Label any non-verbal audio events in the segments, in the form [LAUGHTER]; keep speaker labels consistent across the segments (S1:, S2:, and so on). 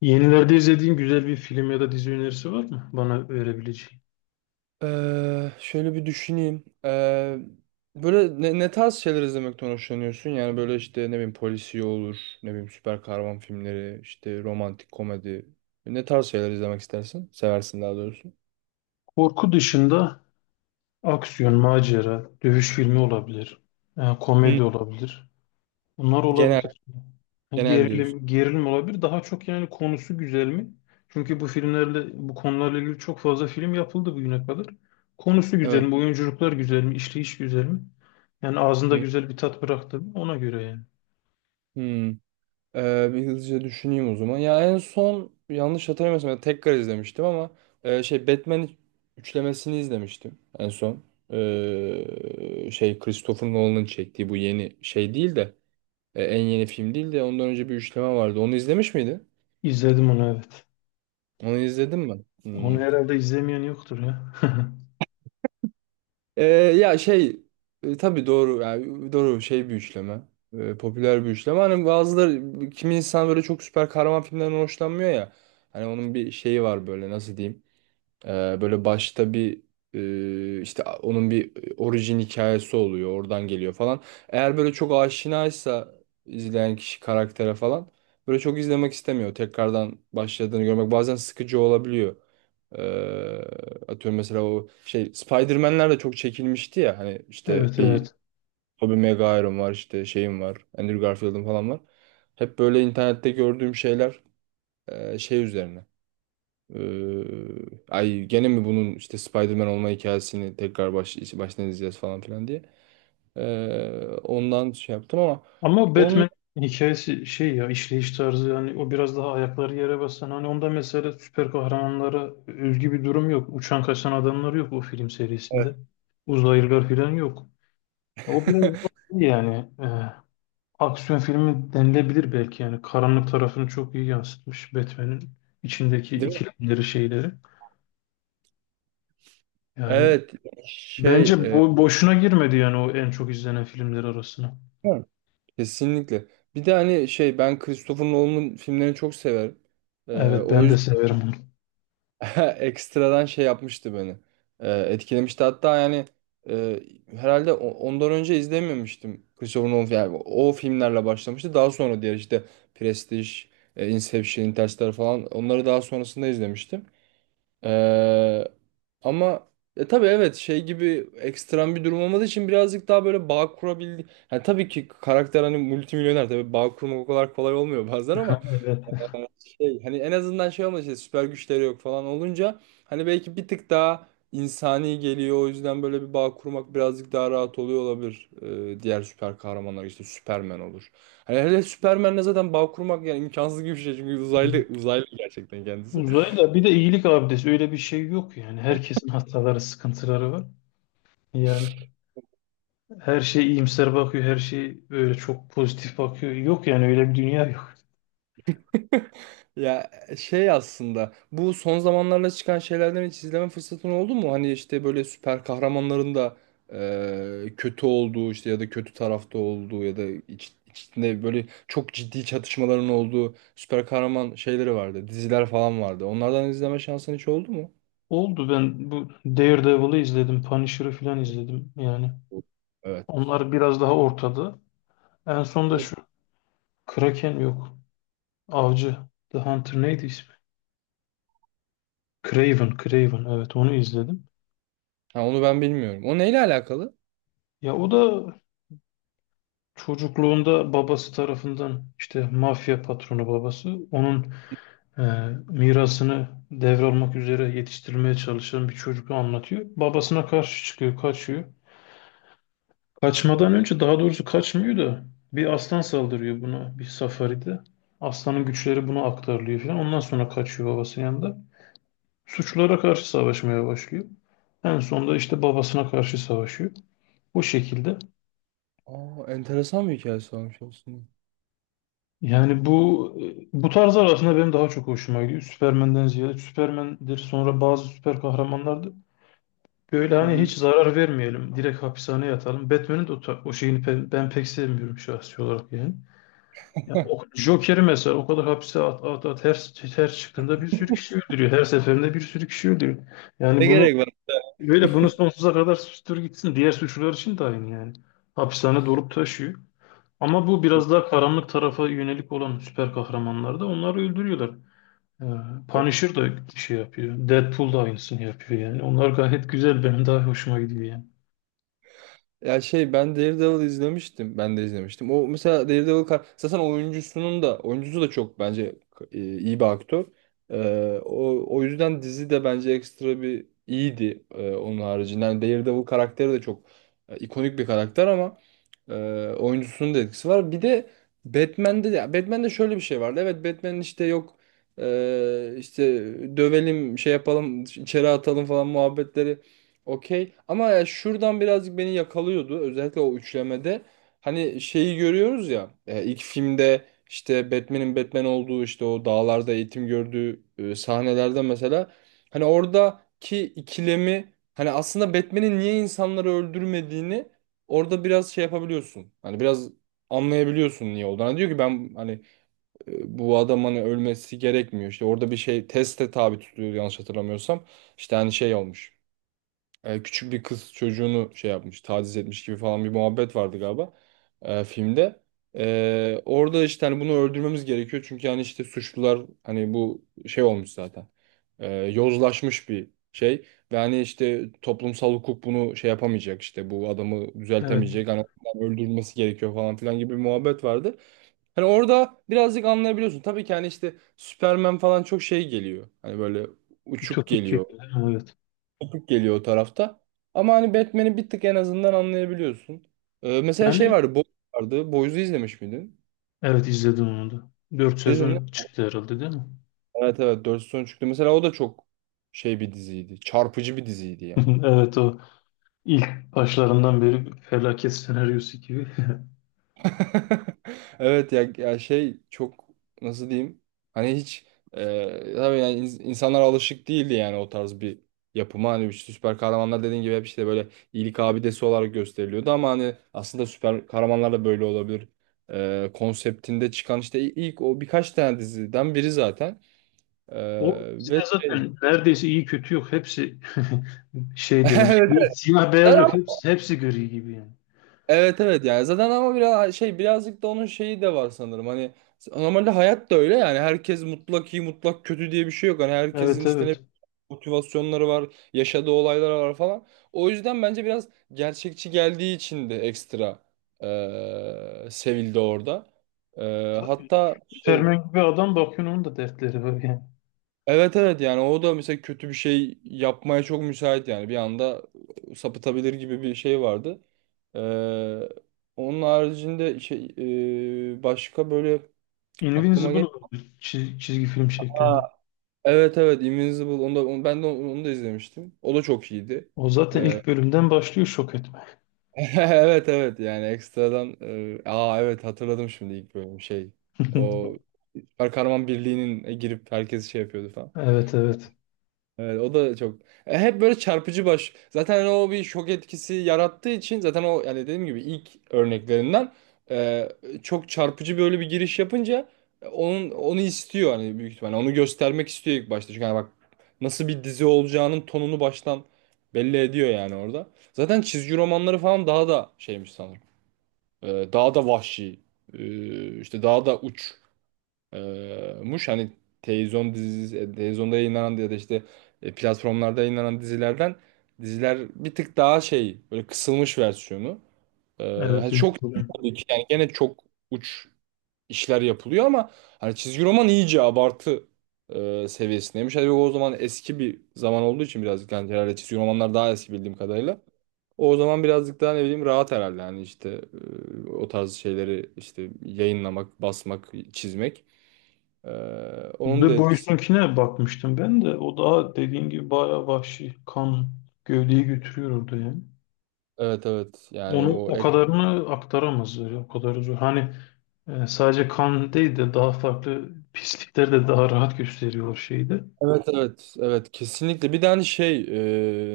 S1: Yenilerde izlediğin güzel bir film ya da dizi önerisi var mı bana verebileceğin?
S2: Şöyle bir düşüneyim. Böyle ne tarz şeyler izlemekten hoşlanıyorsun? Yani böyle işte ne bileyim polisiye olur, ne bileyim süper kahraman filmleri, işte romantik komedi. Ne tarz şeyler izlemek istersin? Seversin daha doğrusu.
S1: Korku dışında aksiyon, macera, dövüş filmi olabilir,
S2: Hı.
S1: komedi olabilir. Bunlar
S2: Genel,
S1: olabilir. Yani
S2: genel diyorsun.
S1: gerilim olabilir. Daha çok yani konusu güzel mi? Çünkü bu filmlerle, bu konularla ilgili çok fazla film yapıldı bugüne kadar. Konusu güzel
S2: Evet.
S1: mi? Oyunculuklar güzel mi? İşleyiş güzel mi? Yani ağzında
S2: Hı.
S1: güzel bir tat bıraktı mı? Ona göre yani.
S2: Hı. Bir hızlıca düşüneyim o zaman. Ya en son yanlış hatırlamıyorsam ya tekrar izlemiştim ama şey Batman üçlemesini izlemiştim en son. Şey Christopher Nolan'ın çektiği bu yeni şey değil de en yeni film değil de ondan önce bir üçleme vardı. Onu izlemiş miydin?
S1: İzledim onu, evet.
S2: Onu izledim mi?
S1: Onu
S2: Hmm.
S1: herhalde izlemeyen yoktur ya.
S2: Ya şey, tabii doğru, yani doğru şey, bir üçleme. Popüler bir üçleme. Hani bazıları, kimi insan böyle çok süper kahraman filmlerinden hoşlanmıyor ya. Hani onun bir şeyi var, böyle nasıl diyeyim? Böyle başta bir işte onun bir orijin hikayesi oluyor. Oradan geliyor falan. Eğer böyle çok aşinaysa izleyen kişi karaktere falan, böyle çok izlemek istemiyor. Tekrardan başladığını görmek bazen sıkıcı olabiliyor. Ee, atıyorum mesela, o şey Spider-Man'ler de çok çekilmişti ya, hani
S1: [LAUGHS]
S2: işte
S1: Evet,
S2: bir
S1: evet.
S2: Tobey Maguire'ım var, işte şeyim var, Andrew Garfield'ım falan var. Hep böyle internette gördüğüm şeyler şey üzerine. Ee, ay gene mi bunun işte Spider-Man olma hikayesini tekrar baştan izleyeceğiz falan filan diye. Ondan şey yaptım ama
S1: Ama
S2: onun.
S1: Batman hikayesi şey ya, işleyiş tarzı, yani o biraz daha ayakları yere basan, hani onda mesela süper kahramanlara özgü bir durum yok. Uçan kaçan adamlar yok o film serisinde.
S2: Evet.
S1: Uzaylılar falan yok. O biraz iyi yani, aksiyon filmi denilebilir belki. Yani karanlık tarafını çok iyi yansıtmış Batman'in içindeki
S2: Değil mi?
S1: ikilemleri, şeyleri. Yani
S2: Evet, şey,
S1: bence bu boşuna girmedi yani o en çok izlenen filmler arasına.
S2: hı, kesinlikle. Bir de hani şey, ben Christopher Nolan'ın filmlerini çok severim. Ee,
S1: Evet,
S2: o
S1: ben de
S2: yüzden
S1: severim onu.
S2: [LAUGHS] ekstradan şey yapmıştı beni. Etkilemişti. Hatta yani e, herhalde ondan önce izlememiştim. Christopher Nolan yani o filmlerle başlamıştı. Daha sonra diğer işte Prestige, Inception, Interstellar falan, onları daha sonrasında izlemiştim. Ee, ama tabii evet, şey gibi ekstrem bir durum olmadığı için birazcık daha böyle bağ kurabildi. Yani tabii ki karakter hani multimilyoner, tabii bağ kurmak o kadar kolay olmuyor [LAUGHS] bazen ama
S1: [LAUGHS] Evet.
S2: ee, şey, hani en azından şey olmadı, işte süper güçleri yok falan olunca hani belki bir tık daha insani geliyor, o yüzden böyle bir bağ kurmak birazcık daha rahat oluyor olabilir. Diğer süper kahramanlar, işte Superman olur. Hani hele Superman'le zaten bağ kurmak yani imkansız gibi bir şey, çünkü
S1: Ya.
S2: uzaylı uzaylı gerçekten kendisi.
S1: Uzayla bir de iyilik abidesi, öyle bir şey yok yani. Herkesin hataları, sıkıntıları var. Yani her şey iyimser bakıyor, her şey böyle çok pozitif bakıyor. Yok yani, öyle bir dünya yok.
S2: Ya şey, aslında bu son zamanlarda çıkan şeylerden hiç izleme fırsatın oldu mu? Hani işte böyle süper kahramanların da kötü olduğu, işte ya da kötü tarafta olduğu ya da içinde böyle çok ciddi çatışmaların olduğu süper kahraman şeyleri vardı. Diziler falan vardı. Onlardan izleme şansın hiç oldu mu?
S1: Oldu, ben bu Daredevil'ı izledim, Punisher'ı falan izledim yani.
S2: Yok. Evet.
S1: Onlar biraz daha ortada. En son da
S2: Evet.
S1: şu Kraken yok. Avcı, The Hunter neydi ismi? Craven, Craven, evet onu izledim.
S2: Ha, onu ben bilmiyorum. O neyle alakalı?
S1: Ya o da çocukluğunda babası tarafından, işte mafya patronu babası. Onun e, mirasını devralmak üzere yetiştirilmeye çalışan bir çocuğu anlatıyor. Babasına karşı çıkıyor, kaçıyor. Kaçmadan önce, daha doğrusu kaçmıyor da, bir aslan saldırıyor buna bir safaride. Aslanın güçleri buna aktarılıyor falan. Ondan sonra kaçıyor babasının yanında. Suçlara karşı savaşmaya başlıyor. En sonunda işte babasına karşı savaşıyor. Bu şekilde.
S2: Aa, enteresan bir hikayesi varmış aslında.
S1: Yani bu tarzlar aslında benim daha çok hoşuma gidiyor. Süpermen'den ziyade Süpermen'dir, sonra bazı süper kahramanlardır. Böyle
S2: Hı
S1: hani
S2: hı.
S1: hiç zarar vermeyelim, direkt hapishaneye yatalım. Batman'in de o, ta- o şeyini pe- ben pek sevmiyorum şahsi olarak yani. Ya, o, Joker'i mesela o kadar hapse at at at, her, her çıktığında bir sürü kişi öldürüyor. Her seferinde bir sürü kişi öldürüyor. Yani
S2: Ne
S1: bunu
S2: gerek var?
S1: böyle bunu sonsuza kadar süstür gitsin. Diğer suçlular için de aynı yani. Hapishane dolup taşıyor. Ama bu
S2: Evet.
S1: biraz daha karanlık tarafa yönelik olan süper kahramanlar da onları öldürüyorlar. Ee, Punisher da şey yapıyor. Deadpool da aynısını yapıyor yani. Onlar gayet güzel. Benim daha hoşuma gidiyor yani.
S2: Ya şey, ben Daredevil izlemiştim. Ben de izlemiştim. O mesela Daredevil zaten oyuncusunun da, oyuncusu da çok bence iyi bir aktör. O yüzden dizi de bence ekstra bir iyiydi, onun haricinde. Yani Daredevil karakteri de çok ikonik bir karakter, ama ee, oyuncusunun da etkisi var. Bir de Batman'de şöyle bir şey vardı. Evet, Batman'in işte yok, işte dövelim şey yapalım içeri atalım falan muhabbetleri, okey. Ama ya, şuradan birazcık beni yakalıyordu. Özellikle o üçlemede. Hani şeyi görüyoruz ya, ilk filmde işte Batman'in Batman olduğu, işte o dağlarda eğitim gördüğü sahnelerde mesela hani oradaki ikilemi, hani aslında Batman'in niye insanları öldürmediğini. Orada biraz şey yapabiliyorsun. Hani biraz anlayabiliyorsun niye olduğunu. Hani diyor ki ben hani bu adamın hani ölmesi gerekmiyor. İşte orada bir şey teste tabi tutuyor yanlış hatırlamıyorsam. İşte hani şey olmuş, küçük bir kız çocuğunu şey yapmış, taciz etmiş gibi falan bir muhabbet vardı galiba, filmde. Orada işte hani bunu öldürmemiz gerekiyor çünkü hani işte suçlular, hani bu şey olmuş zaten. Yozlaşmış bir şey ve hani işte toplumsal hukuk bunu şey yapamayacak, işte bu adamı
S1: Evet.
S2: düzeltemeyecek, hani ondan öldürülmesi gerekiyor falan filan gibi bir muhabbet vardı. Hani orada birazcık anlayabiliyorsun. Tabii ki hani işte Superman falan çok şey geliyor. Hani böyle uçuk
S1: Ütopik. Yani,
S2: geliyor,
S1: evet.
S2: kopuk geliyor o tarafta. Ama hani Batman'i bir tık en azından anlayabiliyorsun. Mesela şey
S1: Yani
S2: vardı, Boys vardı. Boys'u izlemiş miydin?
S1: evet, izledim onu da. 4
S2: Dedin mi?
S1: sezon çıktı herhalde, değil mi?
S2: Evet, evet, 4 sezon çıktı. Mesela o da çok şey bir diziydi. Çarpıcı bir diziydi yani.
S1: [LAUGHS] Evet, o ilk başlarından beri bir felaket senaryosu gibi. [LAUGHS]
S2: [LAUGHS] Evet ya, ya şey, çok nasıl diyeyim, hani hiç tabii yani insanlar alışık değildi yani o tarz bir yapıma, hani bir süper kahramanlar dediğin gibi hep işte böyle iyilik abidesi olarak gösteriliyordu, ama hani aslında süper kahramanlar da böyle olabilir. Konseptinde çıkan işte ilk o birkaç tane diziden biri zaten.
S1: O
S2: E, ve
S1: bizde
S2: şey
S1: zaten neredeyse iyi kötü yok. Hepsi [LAUGHS] şeyde
S2: [LAUGHS]
S1: yani,
S2: evet,
S1: bir siyah beyaz
S2: evet.
S1: yok. Hepsi gri gibi yani.
S2: Evet evet yani zaten, ama biraz şey, birazcık da onun şeyi de var sanırım, hani normalde hayat da öyle, yani herkes mutlak iyi, mutlak kötü diye bir şey yok, hani herkesin
S1: Evet,
S2: işte ne
S1: evet.
S2: motivasyonları var, yaşadığı olaylar var falan, o yüzden bence biraz gerçekçi geldiği için de ekstra sevildi orada. Eee,
S1: Ta-
S2: hatta şey,
S1: Superman gibi adam, bakıyorsun onun da dertleri var yani.
S2: evet evet yani o da mesela kötü bir şey yapmaya çok müsait, yani bir anda sapıtabilir gibi bir şey vardı. Ee, onun haricinde şey, başka böyle aklıma
S1: Invincible
S2: gel.
S1: oldu, çiz- çizgi film
S2: Aa,
S1: şeklinde.
S2: evet evet Invincible, onu da, ben de onu, da izlemiştim. O da çok iyiydi.
S1: O zaten
S2: Ee,
S1: ilk bölümden başlıyor şok etme.
S2: [LAUGHS] evet evet yani ekstradan aa evet, hatırladım şimdi ilk bölüm şey. O
S1: [LAUGHS]
S2: Süper Kahraman Birliği'nin girip herkes şey yapıyordu.
S1: Evet, evet.
S2: Evet o da çok. Hep böyle çarpıcı baş. Zaten hani o bir şok etkisi yarattığı için zaten o, yani dediğim gibi ilk örneklerinden e, çok çarpıcı böyle bir giriş yapınca onun onu istiyor, hani büyük ihtimalle onu göstermek istiyor ilk başta. Çünkü hani bak, nasıl bir dizi olacağının tonunu baştan belli ediyor yani orada. Zaten çizgi romanları falan daha da şeymiş sanırım. Daha da vahşi. E, işte daha da uç muş, hani televizyon dizisi, televizyonda yayınlanan ya da işte platformlarda yayınlanan dizilerden diziler bir tık daha şey, böyle kısılmış versiyonu. E,
S1: Evet,
S2: hani çok,
S1: Jerusalem.
S2: tabii ki yani gene çok uç işler yapılıyor, ama hani çizgi roman iyice abartı seviyesindeymiş. Hani o zaman eski bir zaman olduğu için birazcık, yani herhalde çizgi romanlar daha eski bildiğim kadarıyla. O zaman birazcık daha ne bileyim rahat herhalde. Yani işte o tarz şeyleri işte yayınlamak, basmak, çizmek. Ee,
S1: De
S2: onun da etkisi.
S1: Boysun'kine bakmıştım ben de. O daha dediğin gibi bayağı vahşi. Kan gövdeyi götürüyor orada yani.
S2: Evet evet yani
S1: Onu
S2: o
S1: o kadarını aktaramazlar. Ya, o kadar zor. Hani sadece kan değil de daha farklı pislikler de daha rahat gösteriyor şeyde.
S2: Evet evet evet, kesinlikle bir tane şey,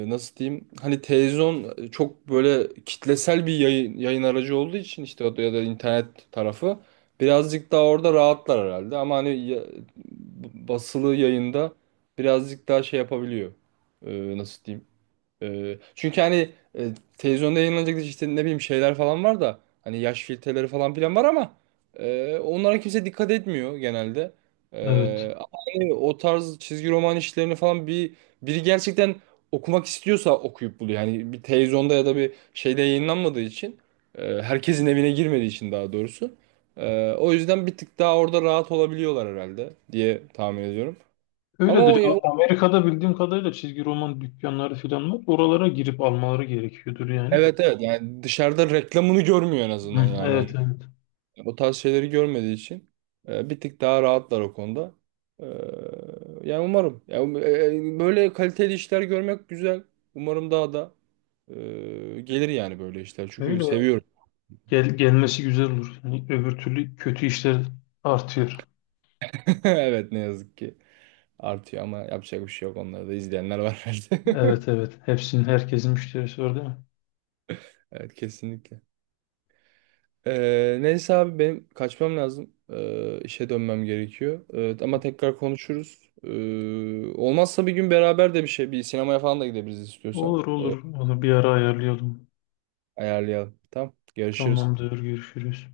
S2: nasıl diyeyim, hani televizyon çok böyle kitlesel bir yayın aracı olduğu için işte ya da internet tarafı birazcık daha orada rahatlar herhalde, ama hani basılı yayında birazcık daha şey yapabiliyor. Nasıl diyeyim. Çünkü hani e, televizyonda yayınlanacak işte ne bileyim şeyler falan var da, hani yaş filtreleri falan filan var ama onlara kimse dikkat etmiyor genelde.
S1: Evet.
S2: Ama hani o tarz çizgi roman işlerini falan bir, biri gerçekten okumak istiyorsa okuyup buluyor. Yani bir televizyonda ya da bir şeyde yayınlanmadığı için herkesin evine girmediği için daha doğrusu. O yüzden bir tık daha orada rahat olabiliyorlar herhalde diye tahmin ediyorum. Ama o,
S1: Öyledir.
S2: ya-
S1: A- Amerika'da bildiğim kadarıyla çizgi roman dükkanları falan var. Oralara girip almaları gerekiyordur yani.
S2: Evet evet yani dışarıda reklamını görmüyor en azından
S1: Hı,
S2: yani.
S1: evet, evet.
S2: O tarz şeyleri görmediği için bir tık daha rahatlar o konuda. E, yani umarım. Ya, böyle kaliteli işler görmek güzel. Umarım daha da gelir yani böyle işler. Çünkü
S1: Öyle ya.
S2: seviyorum.
S1: Gel, gelmesi güzel olur. Yani öbür türlü kötü işler artıyor.
S2: [LAUGHS] Evet ne yazık ki artıyor, ama yapacak bir şey yok. Onları da izleyenler var herhalde.
S1: Evet,
S2: [LAUGHS]
S1: evet. Hepsinin, herkesin müşterisi var değil mi?
S2: Evet kesinlikle. Neyse abi, benim kaçmam lazım. E, işe dönmem gerekiyor. Ama tekrar konuşuruz. Olmazsa bir gün beraber de bir şey, bir sinemaya falan da gidebiliriz istiyorsan.
S1: Olur, olur. Onu bir ara ayarlayalım.
S2: Ayarlayalım. Tamam. Görüşürüz.
S1: Tamamdır. Görüşürüz.